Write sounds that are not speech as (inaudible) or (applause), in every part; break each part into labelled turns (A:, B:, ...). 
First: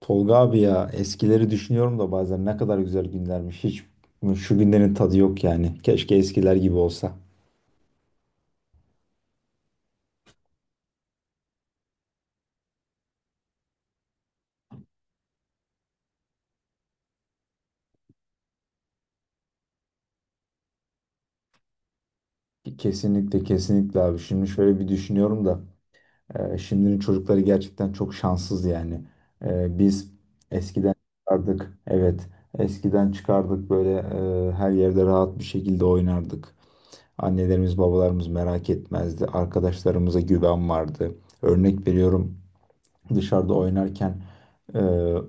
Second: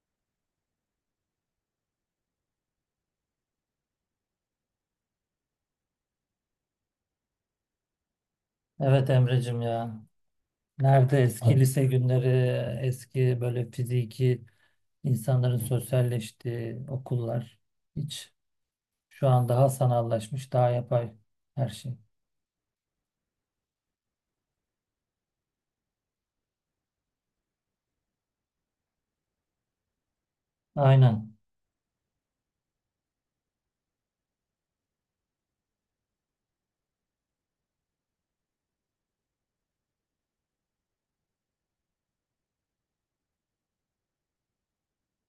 A: Tolga abi ya, eskileri düşünüyorum da bazen ne kadar güzel günlermiş. Hiç şu günlerin tadı yok yani. Keşke eskiler gibi olsa.
B: Evet Emre'cim ya. Nerede eski Abi, lise günleri, eski böyle fiziki insanların sosyalleştiği okullar. Hiç şu an daha sanallaşmış, daha yapay her şey.
A: Kesinlikle kesinlikle abi. Şimdi şöyle bir düşünüyorum da şimdinin çocukları gerçekten çok şanssız yani. Biz eskiden
B: Aynen.
A: çıkardık. Evet, eskiden çıkardık böyle, her yerde rahat bir şekilde oynardık. Annelerimiz babalarımız merak etmezdi. Arkadaşlarımıza güven vardı. Örnek veriyorum, dışarıda oynarken e,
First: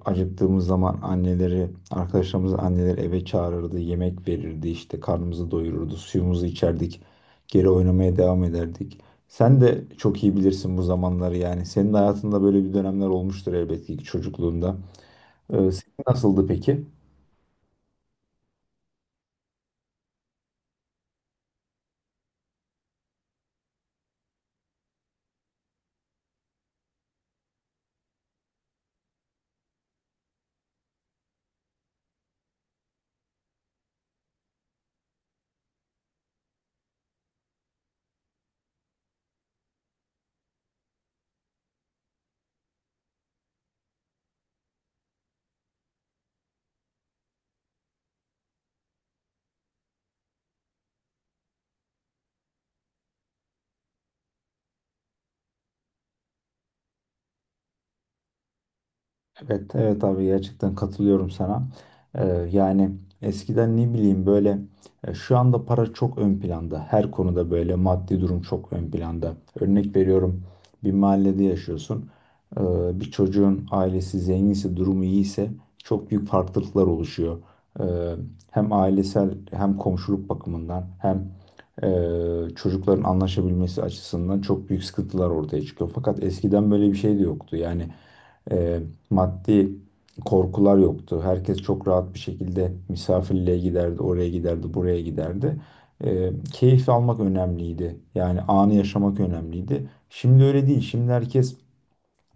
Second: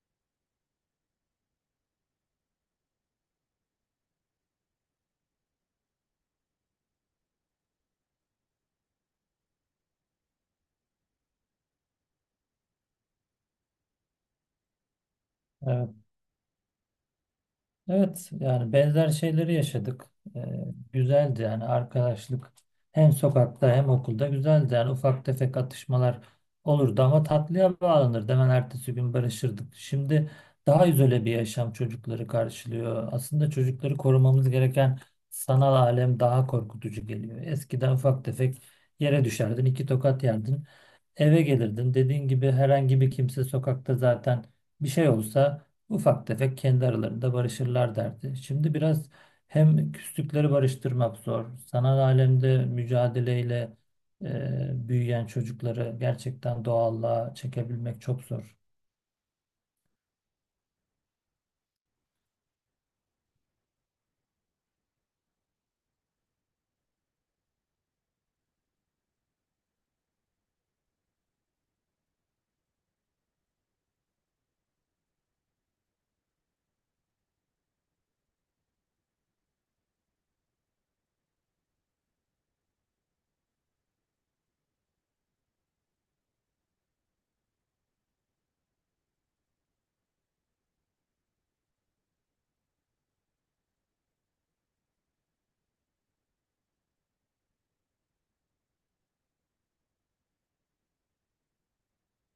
A: acıktığımız zaman anneleri, arkadaşlarımız anneleri eve çağırırdı, yemek verirdi, işte karnımızı doyururdu, suyumuzu içerdik, geri oynamaya devam ederdik. Sen de çok iyi bilirsin bu zamanları yani. Senin hayatında böyle bir dönemler olmuştur elbette ki çocukluğunda.
B: Evet.
A: Senin nasıldı peki?
B: Evet yani benzer şeyleri yaşadık. Ee, Güzeldi yani arkadaşlık hem sokakta hem okulda güzeldi. Yani ufak tefek atışmalar olurdu ama tatlıya bağlanırdı. Hemen ertesi gün barışırdık. Şimdi daha izole bir yaşam çocukları karşılıyor. Aslında çocukları korumamız gereken sanal alem daha korkutucu geliyor. Eskiden ufak tefek yere düşerdin, iki tokat yerdin, eve gelirdin. Dediğin gibi herhangi bir kimse sokakta zaten bir şey olsa ufak tefek kendi aralarında barışırlar derdi. Şimdi biraz hem küslükleri barıştırmak zor. Sanal alemde mücadeleyle büyüyen çocukları gerçekten doğallığa çekebilmek çok zor.
A: Evet, evet abi, gerçekten katılıyorum sana. Yani eskiden ne bileyim böyle, şu anda para çok ön planda. Her konuda böyle maddi durum çok ön planda. Örnek veriyorum, bir mahallede yaşıyorsun. Ee, Bir çocuğun ailesi zenginse, durumu iyiyse çok büyük farklılıklar oluşuyor. Ee, Hem ailesel hem komşuluk bakımından hem e, çocukların anlaşabilmesi açısından çok büyük sıkıntılar ortaya çıkıyor. Fakat eskiden böyle bir şey de yoktu. Yani e, maddi korkular yoktu. Herkes çok rahat bir şekilde misafirliğe giderdi, oraya giderdi, buraya giderdi. Keyif almak önemliydi. Yani anı yaşamak önemliydi. Şimdi öyle değil. Şimdi herkes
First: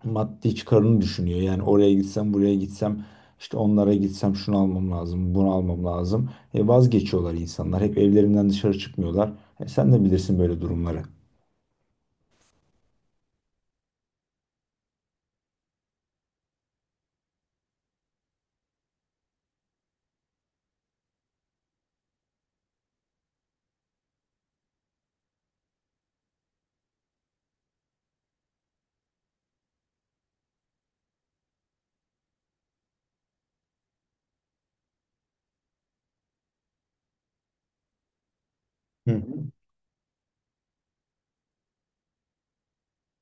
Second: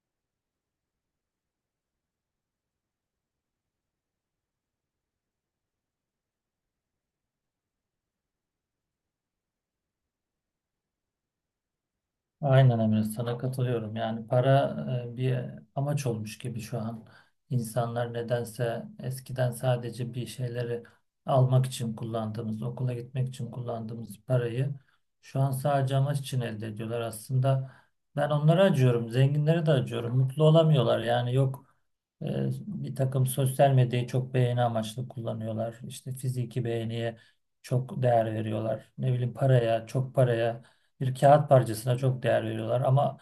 A: maddi çıkarını düşünüyor. Yani oraya gitsem, buraya gitsem, işte onlara gitsem şunu almam lazım, bunu almam lazım. Vazgeçiyorlar insanlar. Hep evlerinden dışarı çıkmıyorlar. Sen de bilirsin böyle durumları.
B: Aynen Emre sana katılıyorum. Yani para bir amaç olmuş gibi şu an. İnsanlar nedense eskiden sadece bir şeyleri almak için kullandığımız, okula gitmek için kullandığımız parayı şu an sadece amaç için elde ediyorlar. Aslında ben onlara acıyorum, zenginlere de acıyorum. Mutlu olamıyorlar. Yani yok e, bir takım sosyal medyayı çok beğeni amaçlı kullanıyorlar. İşte fiziki beğeniye çok değer veriyorlar. Ne
A: Hı.
B: bileyim paraya, çok paraya bir kağıt parçasına çok değer veriyorlar ama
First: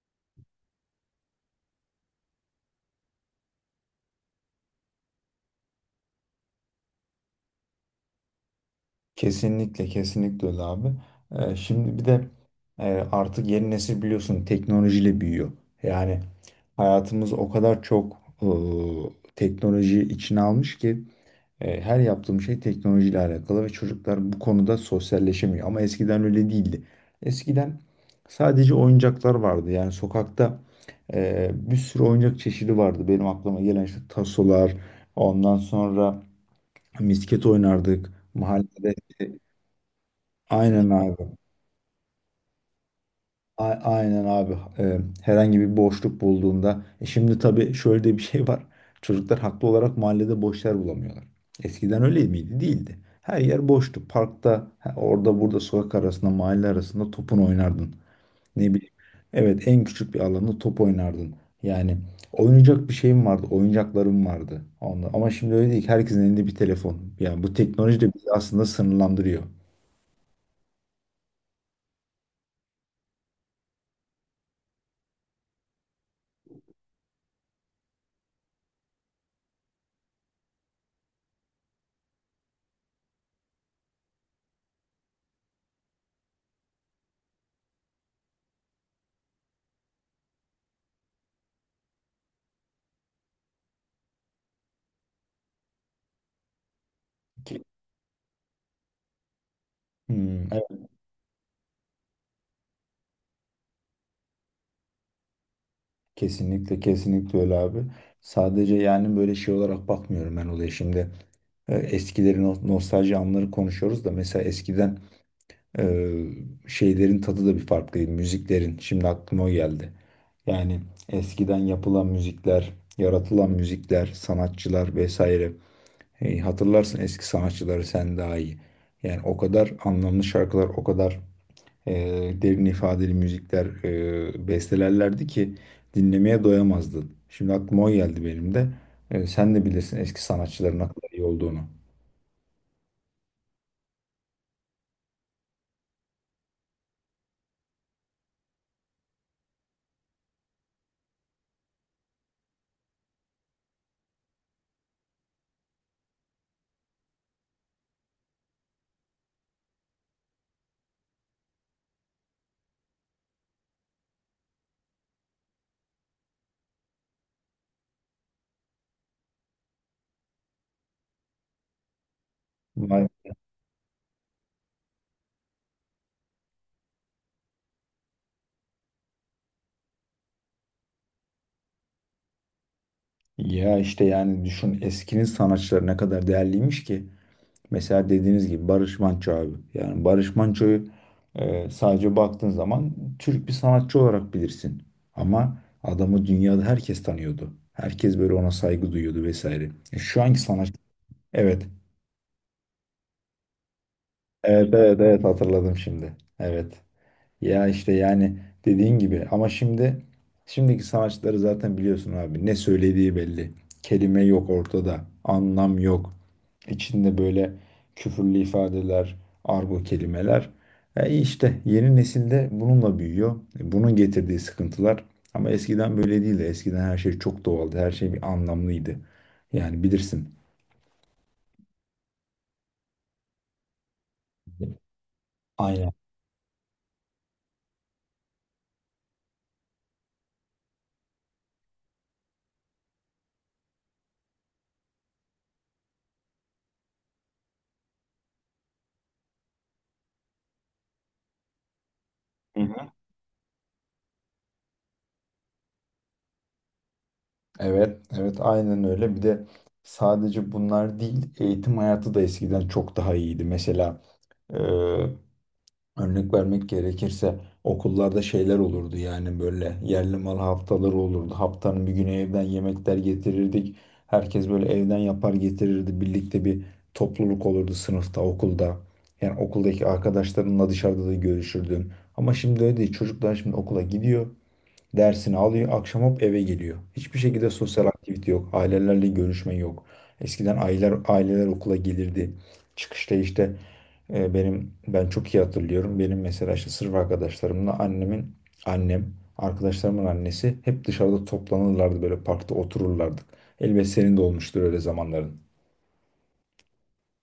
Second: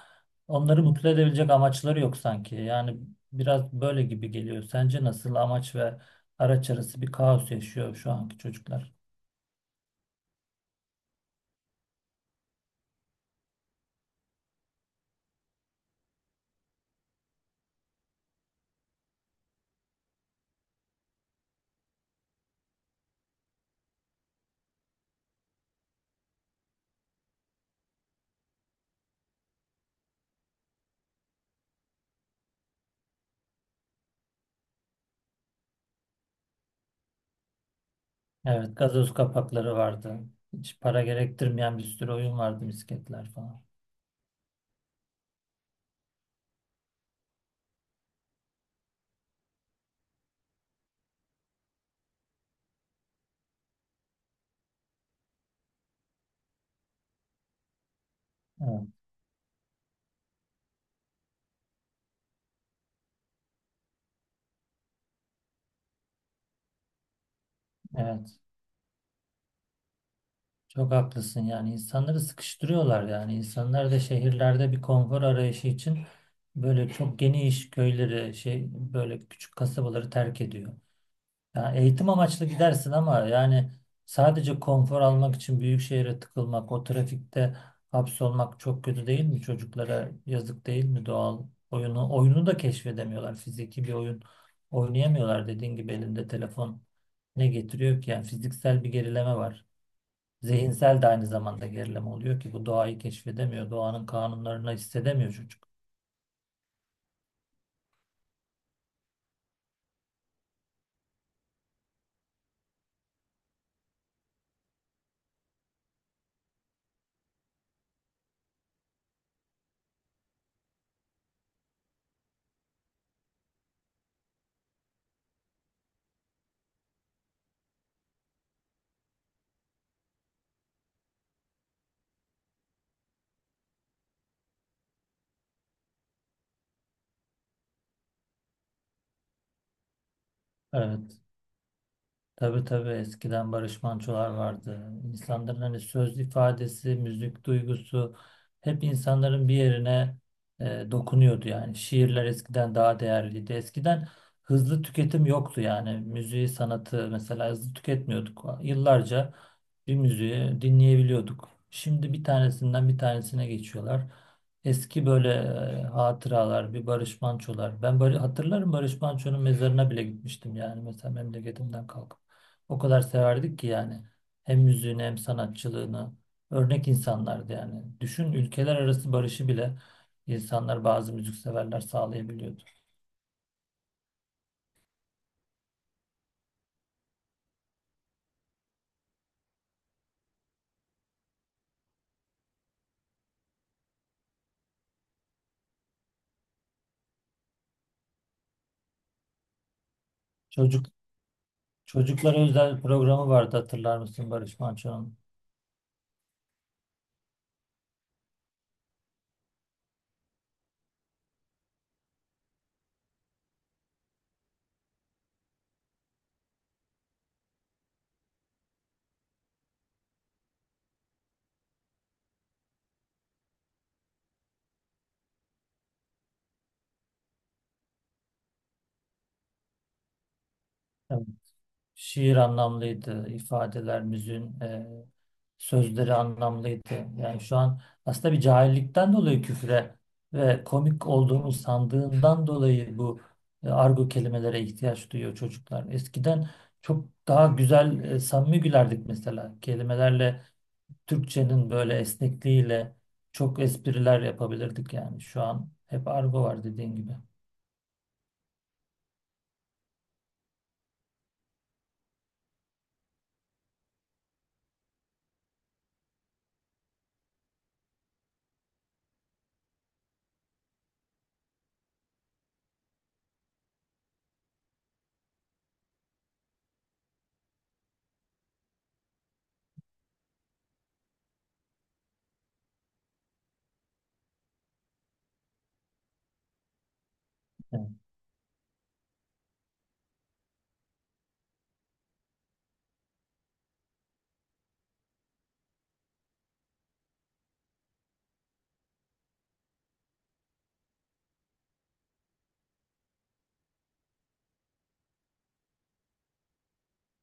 B: onları mutlu edebilecek amaçları yok sanki. Yani biraz böyle gibi geliyor. Sence nasıl amaç ve araç arası bir kaos yaşıyor şu anki çocuklar?
A: Kesinlikle kesinlikle öyle abi. Şimdi bir de e, artık yeni nesil biliyorsun teknolojiyle büyüyor. Yani hayatımız o kadar çok teknoloji içine almış ki her yaptığım şey teknolojiyle alakalı ve çocuklar bu konuda sosyalleşemiyor. Ama eskiden öyle değildi. Eskiden sadece oyuncaklar vardı. Yani sokakta bir sürü oyuncak çeşidi vardı. Benim aklıma gelen işte tasolar, ondan sonra misket oynardık.
B: Evet,
A: Mahallede.
B: gazoz kapakları vardı. Hiç
A: Aynen
B: para
A: abi.
B: gerektirmeyen bir sürü oyun vardı, misketler falan.
A: Aynen abi. Herhangi bir boşluk bulduğunda. E şimdi tabii şöyle de bir şey var. Çocuklar haklı olarak mahallede boş yer bulamıyorlar. Eskiden öyle miydi? Değildi. Her yer boştu. Parkta, ha, orada burada sokak arasında, mahalle arasında topun oynardın. Ne
B: Evet,
A: bileyim. Evet, en küçük bir alanda top oynardın. Yani oynayacak bir şeyim vardı, oyuncaklarım vardı. Onunla. Ama şimdi öyle değil ki, herkesin elinde bir telefon. Yani bu teknoloji de bizi
B: evet.
A: aslında sınırlandırıyor.
B: Çok haklısın yani insanları sıkıştırıyorlar yani insanlar da şehirlerde bir konfor arayışı için böyle çok geniş köyleri şey böyle küçük kasabaları terk ediyor. Yani eğitim amaçlı gidersin ama yani sadece konfor almak için büyük şehre tıkılmak, o trafikte hapsolmak çok kötü değil mi? Çocuklara yazık değil mi doğal oyunu? Oyunu da keşfedemiyorlar. Fiziki bir oyun oynayamıyorlar dediğin gibi elinde telefon ne
A: Ki-
B: getiriyor ki? Yani fiziksel bir gerileme var.
A: Hmm.
B: Zihinsel de aynı zamanda gerileme oluyor ki bu doğayı keşfedemiyor. Doğanın kanunlarını hissedemiyor çocuk.
A: Kesinlikle kesinlikle öyle abi. Sadece yani böyle şey olarak bakmıyorum ben olaya şimdi. E, eskilerin nostalji anları konuşuyoruz da mesela eskiden e, şeylerin tadı da bir farklıydı, müziklerin. Şimdi aklıma o geldi. Yani eskiden yapılan müzikler, yaratılan müzikler, sanatçılar vesaire. Hey, hatırlarsın eski sanatçıları sen daha iyi. Yani o kadar anlamlı şarkılar, o kadar derin ifadeli müzikler bestelerlerdi ki dinlemeye doyamazdın. Şimdi aklıma o geldi benim de. Sen de bilirsin eski sanatçıların ne kadar
B: Evet.
A: iyi olduğunu.
B: Tabii tabii eskiden Barış Manço'lar vardı. İnsanların hani söz ifadesi, müzik duygusu hep insanların bir yerine dokunuyordu yani. Şiirler eskiden daha değerliydi. Eskiden hızlı tüketim yoktu yani. Müziği, sanatı mesela hızlı tüketmiyorduk. Yıllarca bir müziği dinleyebiliyorduk. Şimdi bir tanesinden bir tanesine geçiyorlar. Eski böyle hatıralar, bir Barış Manço'lar. Hatırlarım Barış Manço'nun mezarına bile gitmiştim yani mesela memleketimden kalkıp. O kadar
A: Vay.
B: severdik ki yani. Hem müziğini hem sanatçılığını. Örnek insanlardı yani. Düşün ülkeler arası barışı bile insanlar bazı müzikseverler sağlayabiliyordu.
A: Ya işte yani düşün, eskinin sanatçıları ne kadar değerliymiş ki. Mesela dediğiniz gibi Barış Manço abi. Yani Barış Manço'yu sadece baktığın zaman Türk bir sanatçı olarak bilirsin. Ama adamı dünyada herkes tanıyordu. Herkes böyle ona saygı duyuyordu vesaire. E, şu anki sanatçı.
B: Çocuk
A: Evet.
B: Çocuklara özel programı vardı hatırlar mısın Barış
A: Evet, evet,
B: Manço'nun?
A: evet, hatırladım şimdi. Evet. Ya işte yani dediğin gibi ama şimdi şimdiki sanatçıları zaten biliyorsun abi, ne söylediği belli. Kelime yok ortada. Anlam yok. İçinde böyle küfürlü ifadeler, argo kelimeler. E işte yeni nesilde bununla büyüyor. E bunun getirdiği sıkıntılar. Ama eskiden böyle değildi. Eskiden her şey çok doğaldı. Her şey bir anlamlıydı. Yani bilirsin.
B: Şiir anlamlıydı, ifadeler, müziğin
A: Aynen.
B: sözleri anlamlıydı. Yani şu an aslında bir cahillikten dolayı küfre ve komik olduğunu sandığından dolayı bu argo kelimelere ihtiyaç duyuyor çocuklar. Eskiden çok daha güzel, samimi gülerdik mesela. Kelimelerle, Türkçenin böyle esnekliğiyle çok espriler yapabilirdik yani. Şu an hep argo var dediğin gibi.
A: Evet, evet, aynen öyle. Bir de sadece bunlar değil, eğitim hayatı da eskiden çok daha iyiydi. Mesela e, örnek vermek gerekirse, okullarda şeyler olurdu yani, böyle yerli mal haftaları olurdu. Haftanın bir günü evden yemekler getirirdik. Herkes böyle evden yapar getirirdi. Birlikte bir topluluk olurdu sınıfta, okulda. Yani okuldaki arkadaşlarınla dışarıda da görüşürdün. Ama şimdi öyle değil. Çocuklar şimdi okula gidiyor. Dersini alıyor, akşam hop eve geliyor. Hiçbir şekilde sosyal
B: Evet.
A: aktivite yok. Ailelerle görüşme yok. Eskiden aileler okula gelirdi. Çıkışta işte ben çok iyi hatırlıyorum. Benim mesela işte sırf arkadaşlarımla annemin annem, arkadaşlarımın annesi hep dışarıda toplanırlardı, böyle parkta otururlardık. Elbet senin de olmuştur öyle zamanların.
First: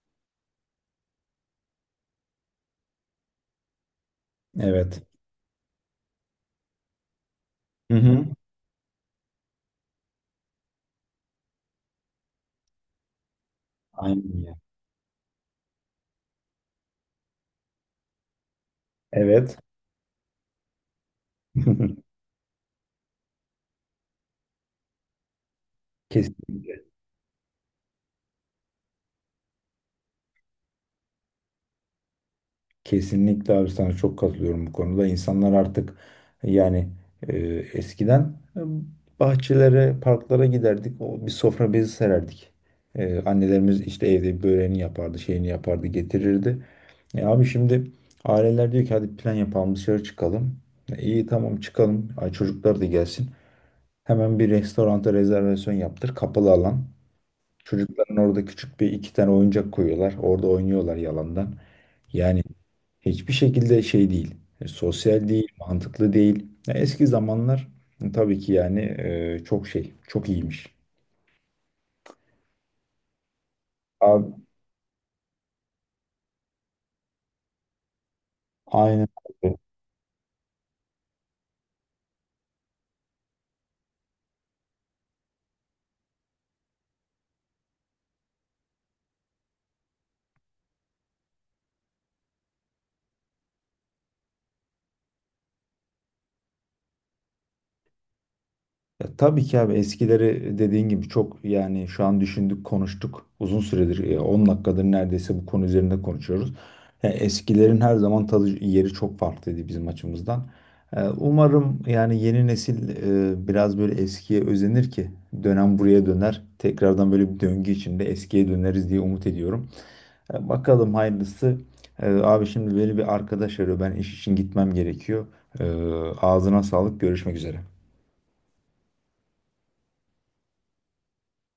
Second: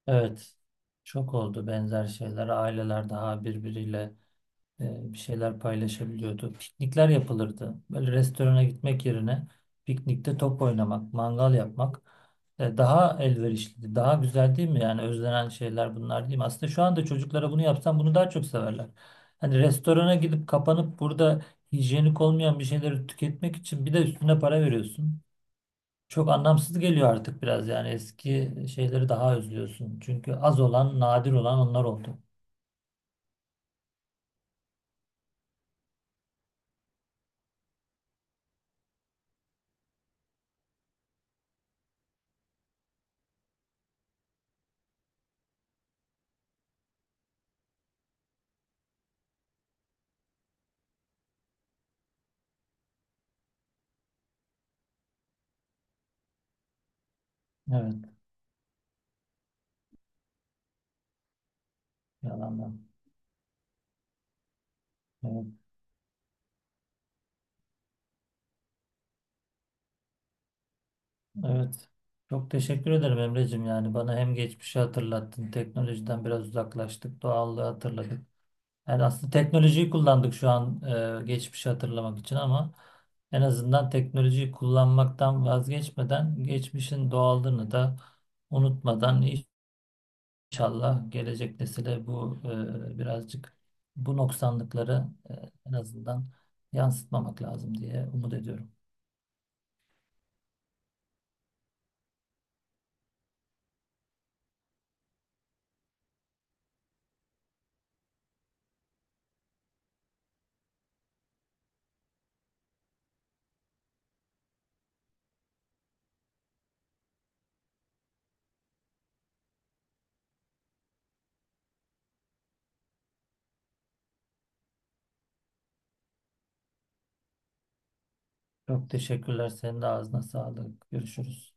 B: Evet. Çok oldu benzer şeyler. Aileler daha birbiriyle
A: Evet.
B: bir şeyler paylaşabiliyordu. Piknikler yapılırdı.
A: Hı
B: Böyle
A: hı.
B: restorana gitmek yerine piknikte top oynamak, mangal yapmak daha elverişliydi. Daha
A: Aynen ya.
B: güzel değil mi? Yani özlenen şeyler bunlar değil mi? Aslında şu anda çocuklara bunu yapsam bunu daha çok severler.
A: Evet.
B: Hani restorana gidip kapanıp burada hijyenik
A: (laughs)
B: olmayan bir şeyleri tüketmek için bir de üstüne para veriyorsun. Çok
A: Kesinlikle.
B: anlamsız geliyor artık biraz yani eski şeyleri daha özlüyorsun. Çünkü az olan, nadir olan onlar oldu.
A: Kesinlikle abi, sana çok katılıyorum bu konuda. İnsanlar artık yani, e, eskiden e, bahçelere, parklara giderdik. O bir sofra bezi sererdik. E, annelerimiz işte evde böreğini yapardı, şeyini yapardı, getirirdi. E, abi şimdi aileler diyor ki hadi plan yapalım, dışarı çıkalım. E, iyi tamam çıkalım. Ay, çocuklar da gelsin. Hemen bir restoranta rezervasyon yaptır. Kapalı alan.
B: Evet,
A: Çocukların orada küçük bir iki tane oyuncak koyuyorlar. Orada oynuyorlar yalandan. Yani
B: yalandan.
A: hiçbir şekilde şey değil. Sosyal
B: Evet.
A: değil, mantıklı değil. Ya eski zamanlar tabii ki yani, çok şey, çok iyiymiş.
B: Evet. Çok teşekkür ederim Emre'cim. Yani bana
A: Abi,
B: hem geçmişi hatırlattın, teknolojiden biraz uzaklaştık, doğallığı hatırladık. Yani
A: aynen.
B: aslında teknolojiyi kullandık şu an geçmişi hatırlamak için ama en azından teknolojiyi kullanmaktan vazgeçmeden geçmişin doğallığını da unutmadan inşallah gelecek nesile bu birazcık bu noksanlıkları, en azından yansıtmamak lazım diye umut ediyorum.
A: Ya tabii ki abi, eskileri dediğin gibi çok, yani şu an düşündük konuştuk uzun süredir, 10 dakikadır neredeyse bu konu üzerinde konuşuyoruz. Ya eskilerin her zaman tadı yeri çok farklıydı bizim açımızdan. E, umarım yani yeni nesil biraz böyle eskiye özenir ki dönem buraya döner. Tekrardan böyle bir döngü içinde eskiye döneriz diye umut ediyorum. E, bakalım hayırlısı. E, abi şimdi beni bir arkadaş arıyor, ben iş için gitmem gerekiyor. E, ağzına sağlık, görüşmek üzere.
B: Çok teşekkürler. Senin de ağzına sağlık. Görüşürüz.